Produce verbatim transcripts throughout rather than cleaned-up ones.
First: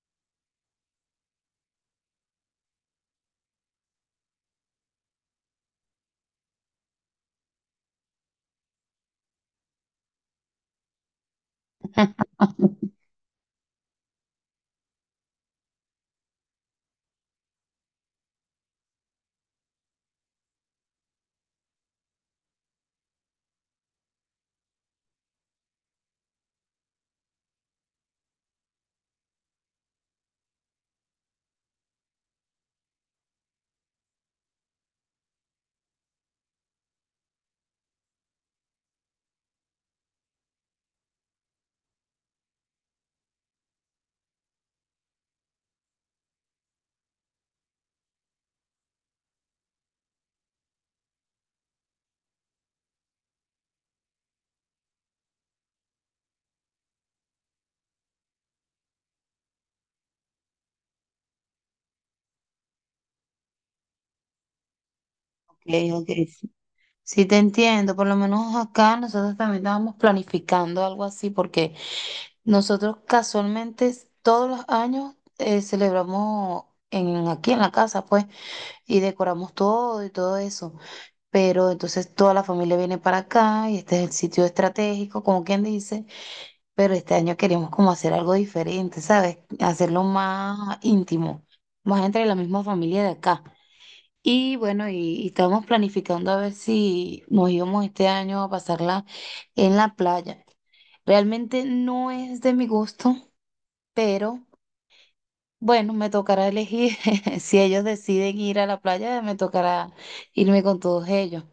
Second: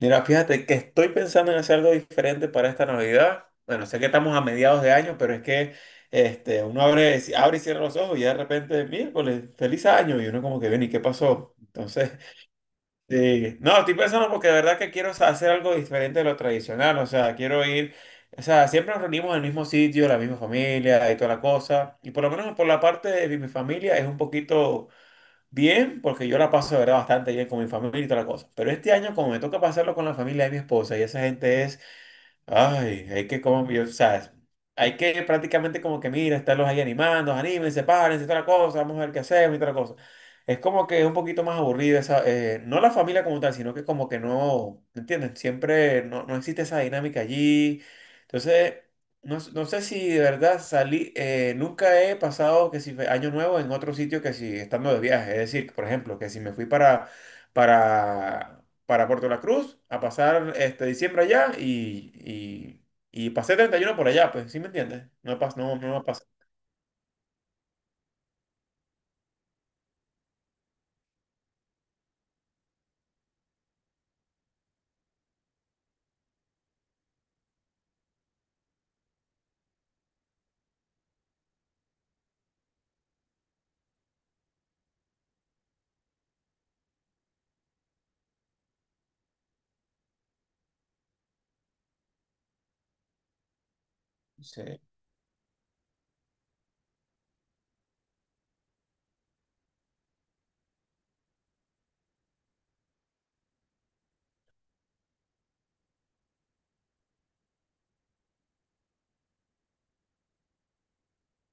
Mira, fíjate que estoy pensando en hacer algo diferente para esta Navidad. Bueno, sé que estamos a mediados de año, pero es que este, uno abre, si, abre y cierra los ojos y ya de repente, miércoles, feliz año. Y uno como que, ven, ¿y qué pasó? Entonces, sí. No, estoy pensando porque de verdad que quiero hacer algo diferente de lo tradicional. O sea, quiero ir, o sea, siempre nos reunimos en el mismo sitio, la misma familia y toda la cosa. Y por lo menos por la parte de mi familia es un poquito... Bien, porque yo la paso de verdad bastante bien con mi familia y toda la cosa. Pero este año, como me toca pasarlo con la familia de mi esposa, y esa gente es Ay, hay que como, yo, o sea, hay que prácticamente como que mira, estarlos ahí animando, anímense, párense, toda la cosa, vamos a ver qué hacemos y toda la cosa. Es como que es un poquito más aburrido esa, eh, no la familia como tal, sino que como que no, ¿me entiendes? Siempre no, no existe esa dinámica allí. Entonces, no, s- no sé si de verdad salí, eh, nunca he pasado que si fue año nuevo en otro sitio que si estando de viaje. Es decir, por ejemplo, que si me fui para, para para Puerto La Cruz a pasar este diciembre allá y, y, y pasé treinta y uno por allá, pues, ¿sí me entiendes? No pasa, no, Okay, no me ok, pasa. sí, sí te entiendo. Por lo menos acá nosotros también estábamos planificando algo así, porque nosotros casualmente s- todos los años eh, celebramos en, aquí en la casa, pues, y decoramos todo y todo eso, pero entonces toda la familia viene para acá y este es el sitio estratégico, como quien dice. Pero este año queríamos como hacer algo diferente, ¿sabes? Hacerlo más íntimo, más entre la misma familia de acá. Y Sí. bueno, y, y estábamos planificando a ver si nos íbamos este año a pasarla en la playa. Realmente no es de mi gusto, pero bueno, me tocará elegir. Si ellos deciden ir a la playa, me tocará irme con todos ellos.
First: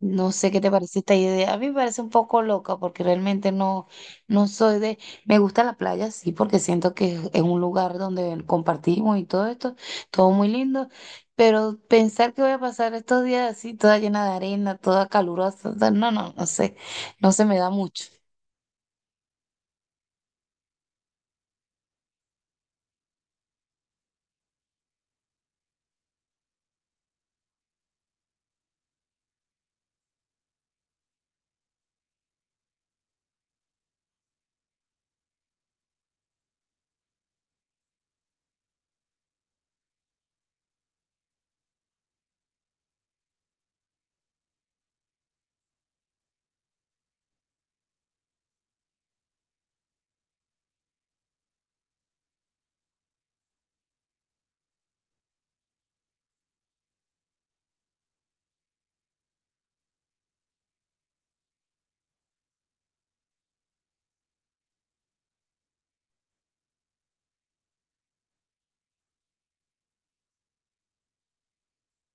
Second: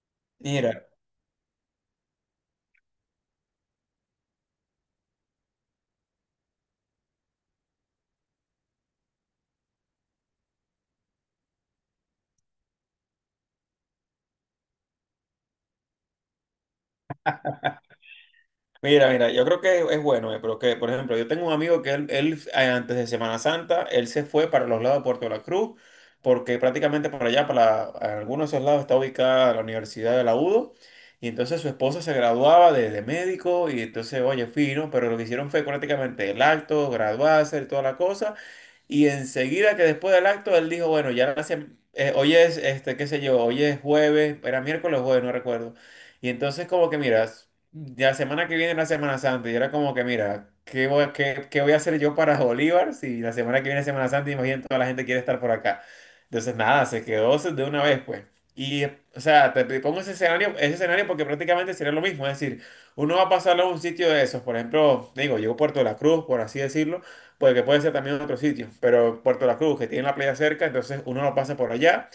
No sé qué te Mira, parece esta idea. A mí me parece un poco loca porque realmente no, no soy de... Me gusta la playa, sí, porque siento que es es un lugar donde compartimos y todo esto, todo muy lindo, pero pensar que voy a pasar estos días así, toda llena de arena, toda calurosa, o sea, no, no, no sé, no se me da mucho. mira, mira, yo creo que es bueno, eh, pero que, por ejemplo, yo tengo un amigo que él, él, eh, antes de Semana Santa, él se fue para los lados de Puerto La Cruz, porque prácticamente por allá, para algunos de esos lados, está ubicada la Universidad de la U D O, y entonces su esposa se graduaba de, de médico, y entonces, oye, fino, pero lo que hicieron fue prácticamente el acto, graduarse y toda la cosa. Y enseguida que después del acto, él dijo, bueno, ya hace, eh, hoy es, este, qué sé yo, hoy es jueves, era miércoles o jueves, no recuerdo. Y entonces como que, mira, s- la semana que viene es la Semana Santa, y era como que, mira, ¿qué voy, qué, qué voy a hacer yo para Bolívar si la semana que viene es Semana Santa? Imagínate, toda la gente quiere estar por acá. Entonces, nada, se quedó de una vez, pues. Y, o sea, te, te pongo ese escenario, ese escenario porque prácticamente sería lo mismo, es decir, uno va a pasarlo a un sitio de esos, por ejemplo, digo, llegó a Puerto de la Cruz, por así decirlo, porque puede ser también en otro sitio, pero Puerto La Cruz, que tiene la playa cerca, entonces uno lo pasa por allá,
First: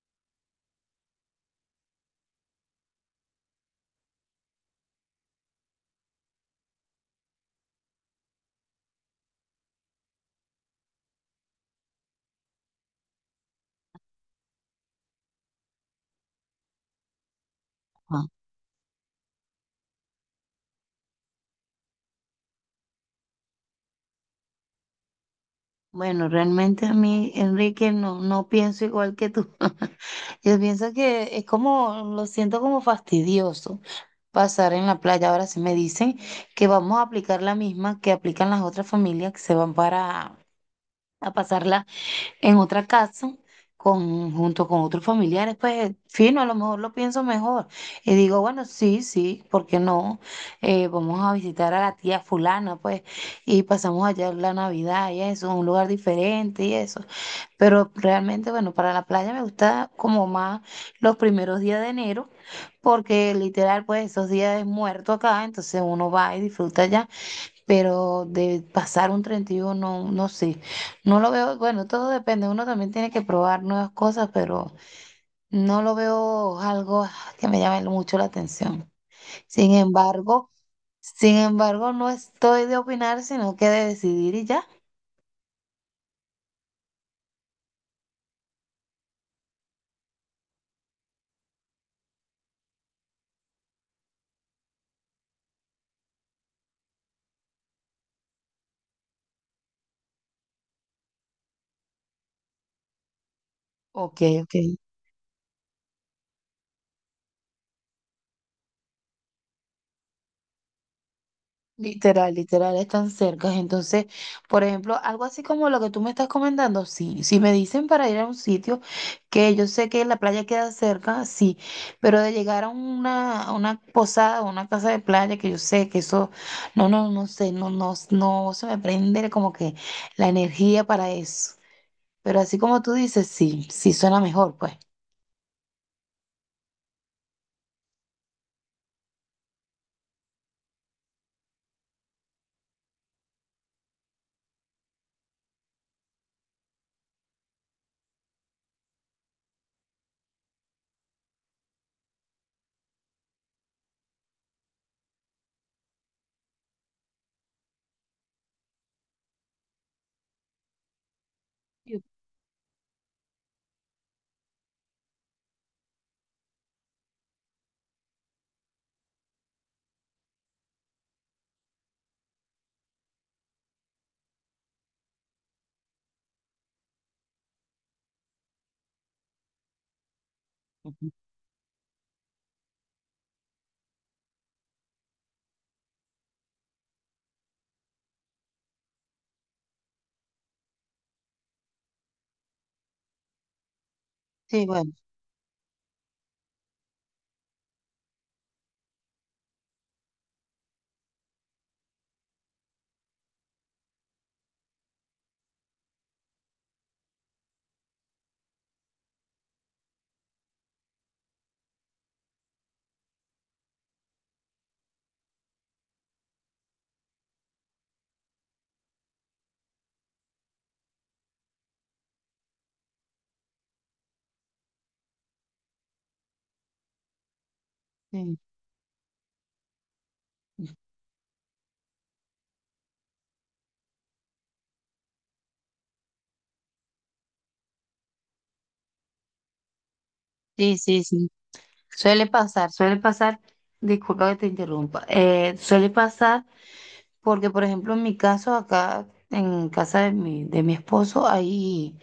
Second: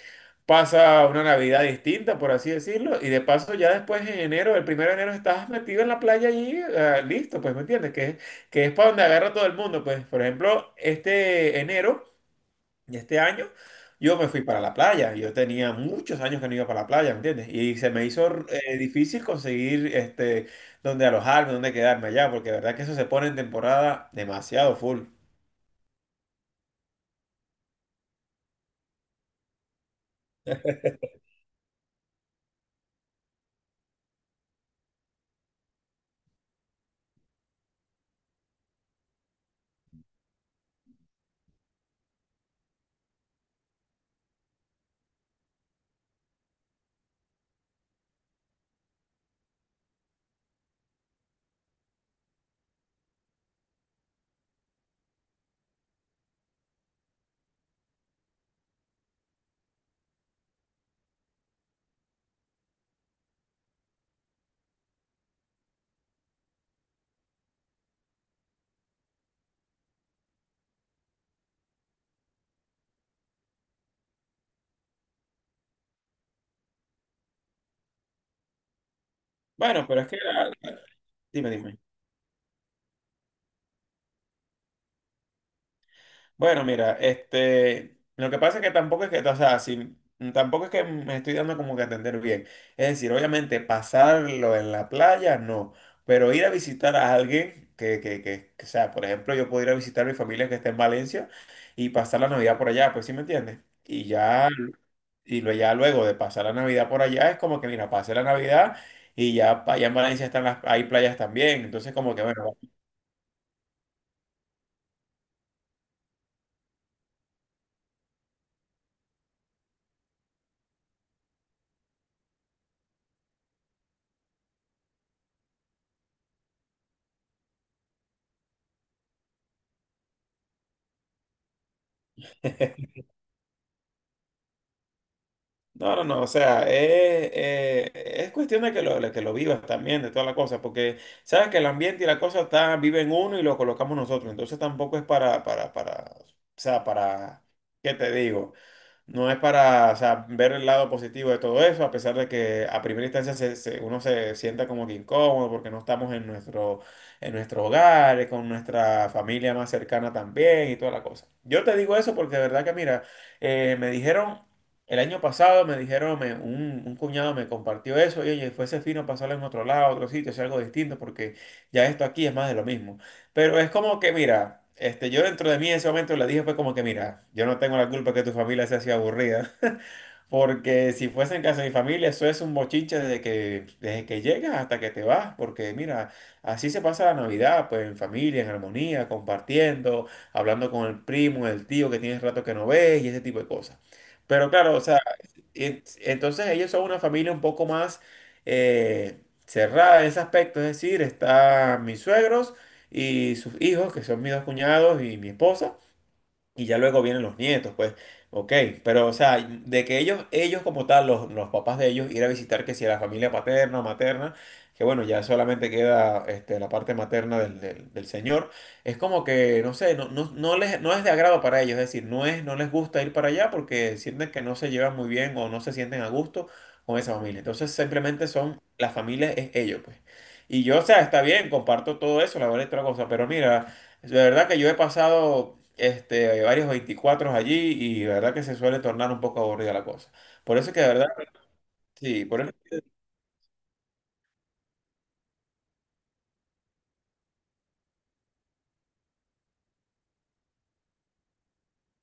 pasa una Navidad distinta, por así decirlo, y de paso ya después en enero, el primero de enero estás metido en la playa y ah, listo, pues, ¿me entiendes? Que, es- que es para donde agarra todo el mundo, pues, por ejemplo, este enero y este año, yo me fui para la playa, yo tenía muchos años que no iba para la playa, ¿me entiendes? Y se me hizo eh, difícil conseguir este, donde alojarme, donde quedarme allá, porque de verdad que eso se pone en temporada demasiado full. Bueno, realmente a mí, Enrique, no, no pienso igual que tú. Yo pienso que es como, lo siento como fastidioso pasar en la playa. Ahora sí me dicen que vamos a aplicar la misma que aplican las otras familias que se van para a pasarla en otra casa con, junto con otros familiares, pues fino, a lo mejor lo pienso mejor. Y digo, bueno, sí, sí, ¿por qué no? Eh, vamos a visitar a la tía fulana, pues, y pasamos allá la Navidad y eso, un lugar diferente y eso. Pero realmente, bueno, para la playa me gusta como más los primeros días de enero, porque literal, pues esos días es muerto acá, entonces uno va y disfruta allá, pero de pasar un treinta y uno no, no sé, no lo veo. Bueno, todo depende, uno también tiene que probar nuevas cosas, pero no lo veo algo que me llame mucho la atención. Sin Bueno, pero es que, ah, embargo, sin dime, dime. embargo, no estoy de opinar, sino que de decidir y ya. Bueno, mira, este, lo que pasa es que tampoco es que, o sea, si, tampoco es que me estoy dando como que a entender bien. Es decir, obviamente pasarlo en la playa, no, pero ir a visitar a alguien que, que, que, que, o sea, por ejemplo, yo puedo ir a visitar a mi familia que está en Valencia y pasar la Navidad por allá, pues sí me entiendes. Y Ok, ya, ok. y lo, ya luego de pasar la Navidad por allá, es como que, mira, pasé la Navidad y ya pa- allá en Valencia están las, hay playas también, entonces como que, Literal, bueno. literal, están cerca. Entonces, por ejemplo, algo así como lo que tú me estás comentando, sí. Si me dicen para ir a un sitio que yo sé que la playa queda cerca, sí. Pero de llegar a una, a una posada o una casa de playa que yo sé que eso, no, no, no sé, no, no, no se me prende como que la energía para eso. Pero así como tú dices, sí, sí suena mejor, pues. No, no, no, o sea, eh, eh, es cuestión de que lo, de que lo vivas también, de toda la cosa, porque sabes que el ambiente y la cosa está, vive en uno y lo colocamos nosotros, entonces tampoco es para, para, para, o sea, para, ¿qué te digo? No es para, o sea, ver el lado positivo de todo eso, a pesar de que a primera instancia se- se- uno se sienta como que incómodo porque no estamos en nuestro, en nuestro hogar, eh, con nuestra familia más cercana también y toda la cosa. Yo te digo eso porque de verdad que, mira, eh, me dijeron, el año pasado me dijeron, me- un, un cuñado me compartió eso y oye, fuese fino pasarlo en otro lado, otro sitio, hacer algo distinto porque ya esto aquí es más de lo mismo. Pero es como que, mira, este, yo dentro de mí en ese momento le dije, fue como que, mira, yo no tengo la culpa que tu familia sea así aburrida, porque si fuese en casa de mi familia, eso es un bochinche desde que, desde que llegas hasta que te vas, porque mira, así se pasa la Navidad, pues en familia, en armonía, compartiendo, hablando con el primo, el tío que tienes rato que no ves y ese tipo de cosas. Pero Sí, claro, o bueno, sea, y entonces ellos son una familia un poco más eh, cerrada en ese aspecto, es decir, están mis suegros y sus hijos, que son mis dos cuñados y mi esposa. Y ya luego vienen los nietos, pues, ok, pero o sea, de que ellos, ellos como tal, los, los papás de ellos, ir a visitar que si a la familia paterna o materna, que bueno, ya solamente queda este, la parte materna del, del, del señor, es como que, no sé, no, no, no les, no es de agrado para ellos, es decir, no es, no les gusta ir para allá porque sienten que no se llevan muy bien o no se sienten a gusto con esa familia. Entonces simplemente sí, son, la familia es ellos, pues. Y yo, o sea, está bien, comparto todo eso, la verdad, otra cosa, pero mira. De verdad que yo he pasado este, hay varios veinticuatro allí y de verdad que se suele tornar un poco aburrida la cosa. Por eso sí, que de sí. verdad, Sí. sí, Suele por el- pasar, suele pasar, disculpa que te interrumpa, eh, suele pasar porque, por ejemplo, en mi caso, acá en casa de mi, de mi esposo, hay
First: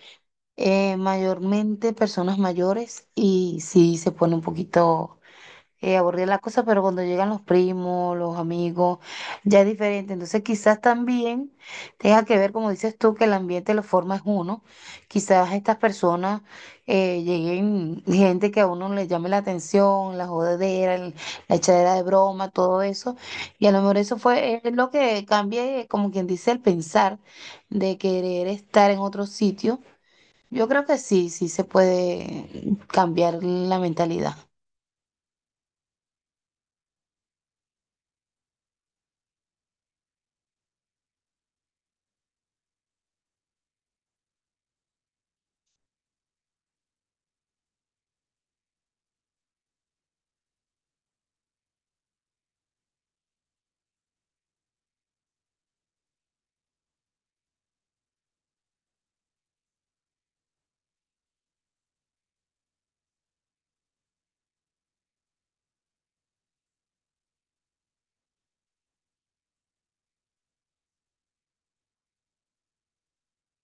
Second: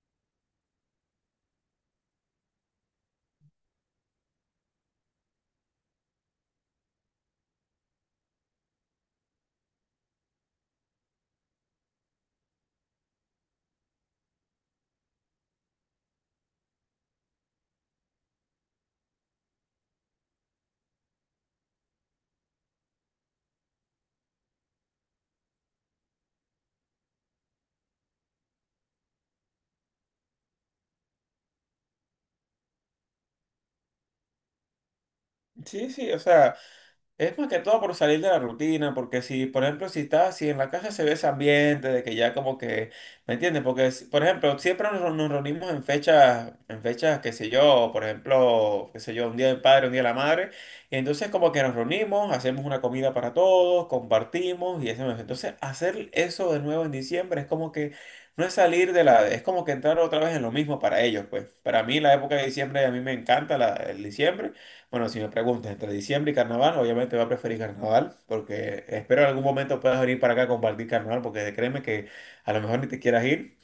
eh, mayormente personas mayores y sí se pone un poquito eh, aburrida la cosa, pero cuando llegan los primos, los amigos, ya es diferente. Entonces quizás también tenga que ver, como dices tú, que el ambiente lo forma es uno. Quizás estas personas eh, lleguen gente que a uno le llame la atención, la jodedera, el- la echadera de broma, todo eso. Y a lo mejor eso fue es lo que cambia, eh, como quien dice, el pensar de querer estar en otro sitio. Yo creo que sí, sí se puede cambiar la mentalidad. sí, sí, o sea, es más que todo por salir de la rutina, porque si, por ejemplo, si estás, si en la casa se ve ese ambiente de que ya como que, ¿me entiendes? Porque, si- por ejemplo, siempre nos, nos reunimos en fechas, en fechas, qué sé yo, por ejemplo, qué sé yo, un día del padre, un día de la madre, y entonces como que nos reunimos, hacemos una comida para todos, compartimos y hacemos. Entonces, hacer eso de nuevo en diciembre es como que no es salir de la, es como que entrar otra vez en lo mismo para ellos, pues. Para mí la época de diciembre, a mí me encanta la, el diciembre. Bueno, si me preguntas entre diciembre y carnaval, obviamente va a preferir carnaval, porque espero en algún momento puedas venir para acá a compartir carnaval, porque créeme que a lo mejor ni te quieras ir,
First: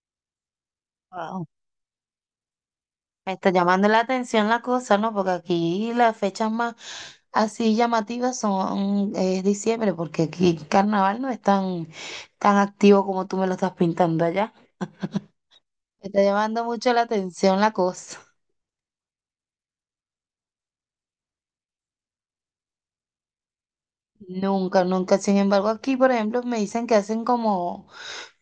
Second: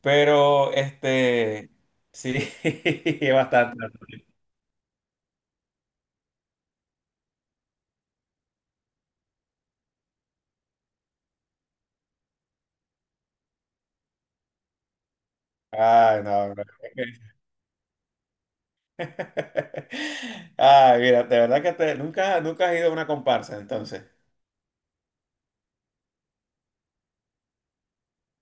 pero este, sí, es Me está bastante. llamando la atención la cosa, ¿no? Porque aquí las fechas más así llamativas son es diciembre, porque aquí carnaval no es tan, tan activo como tú me lo estás pintando allá. Me Ay, está no, llamando no. mucho la atención la cosa. Ay, mira, de verdad que te- nunca, nunca has ido a una comparsa, entonces. Nunca, nunca. Sin embargo, aquí, por ejemplo, me dicen que hacen como,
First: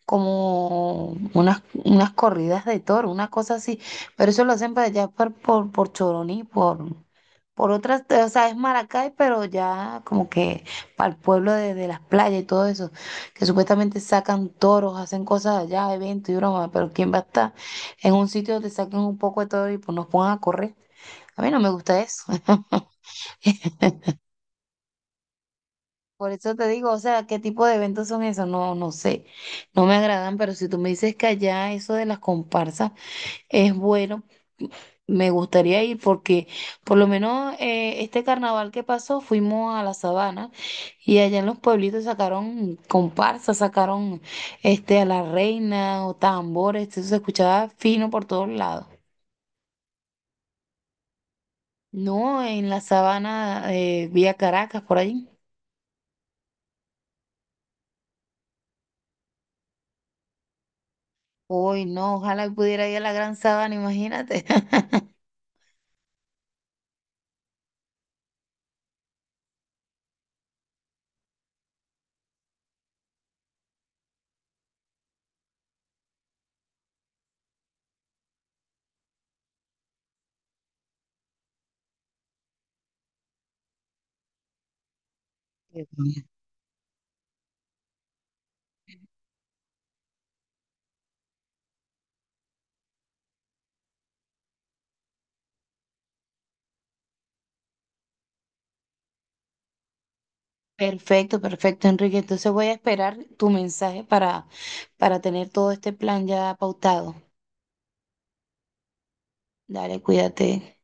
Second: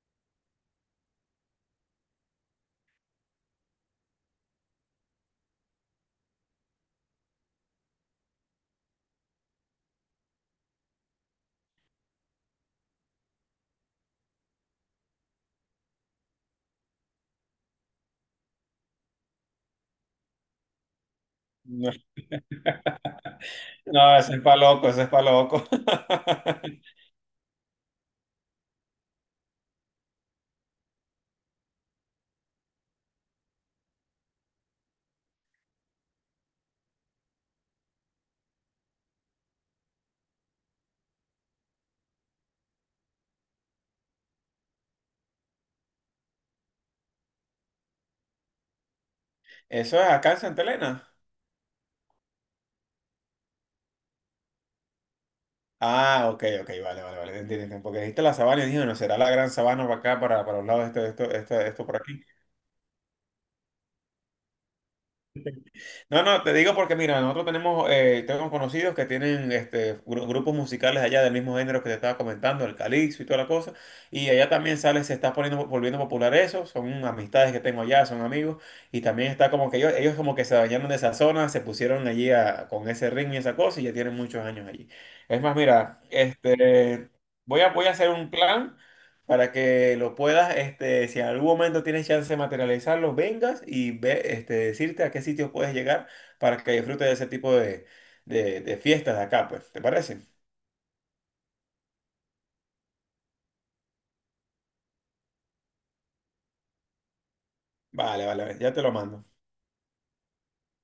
como unas, unas corridas de toro, una cosa así. Pero eso lo hacen para allá por, por, por Choroní, por, por otras, o sea, es Maracay, pero ya como que para el pueblo de, de las playas y todo eso, que supuestamente sacan toros, hacen cosas allá, eventos y broma, pero ¿quién va a estar en un sitio donde saquen un poco de todo y pues nos pongan a correr? A mí no me No, gusta eso. no, eso es pa' loco, eso es pa' loco. Por eso te digo, o sea, ¿qué tipo de eventos son esos? No, no sé, no me agradan, pero si tú me dices que allá eso de las comparsas es bueno, me gustaría ir porque por lo menos eh, este carnaval que pasó fuimos a la sabana y allá en los pueblitos sacaron comparsas, sacaron este a la reina o tambores, eso se escuchaba fino por todos lados. Eso es acá en Santa Elena. No, en la sabana eh, vía Caracas, por allí. Ah, ok, ok, vale, vale, vale, entiendo, entiendo, porque dijiste la sabana y dije, no, será la gran sabana para acá, para, para los lados, esto, esto, esto, Uy, esto por no, aquí. ojalá pudiera ir a la Gran Sabana, imagínate. No, no, te digo porque mira, nosotros tenemos, eh, tenemos conocidos que tienen este, gru- grupos musicales allá del mismo género que te estaba comentando, el calipso y toda la cosa, y allá también sale, se está poniendo, volviendo popular eso, son amistades que tengo allá, son amigos, y también está como que ellos, ellos como que se bañaron de esa zona, se pusieron allí a- con ese ritmo y esa cosa, y ya tienen muchos años allí. Es más, mira, este... Voy a, voy a hacer un plan. Para que lo puedas, este, si en algún momento tienes chance de materializarlo, vengas y ve, este, decirte a qué sitios puedes llegar para que disfrutes de ese tipo de, de, de fiestas de acá, pues. ¿Te parece? Perfecto, perfecto, Enrique. Entonces voy a esperar tu mensaje para, para tener todo este plan ya pautado. Vale, vale, vale, ya te lo mando. Dale, cuídate.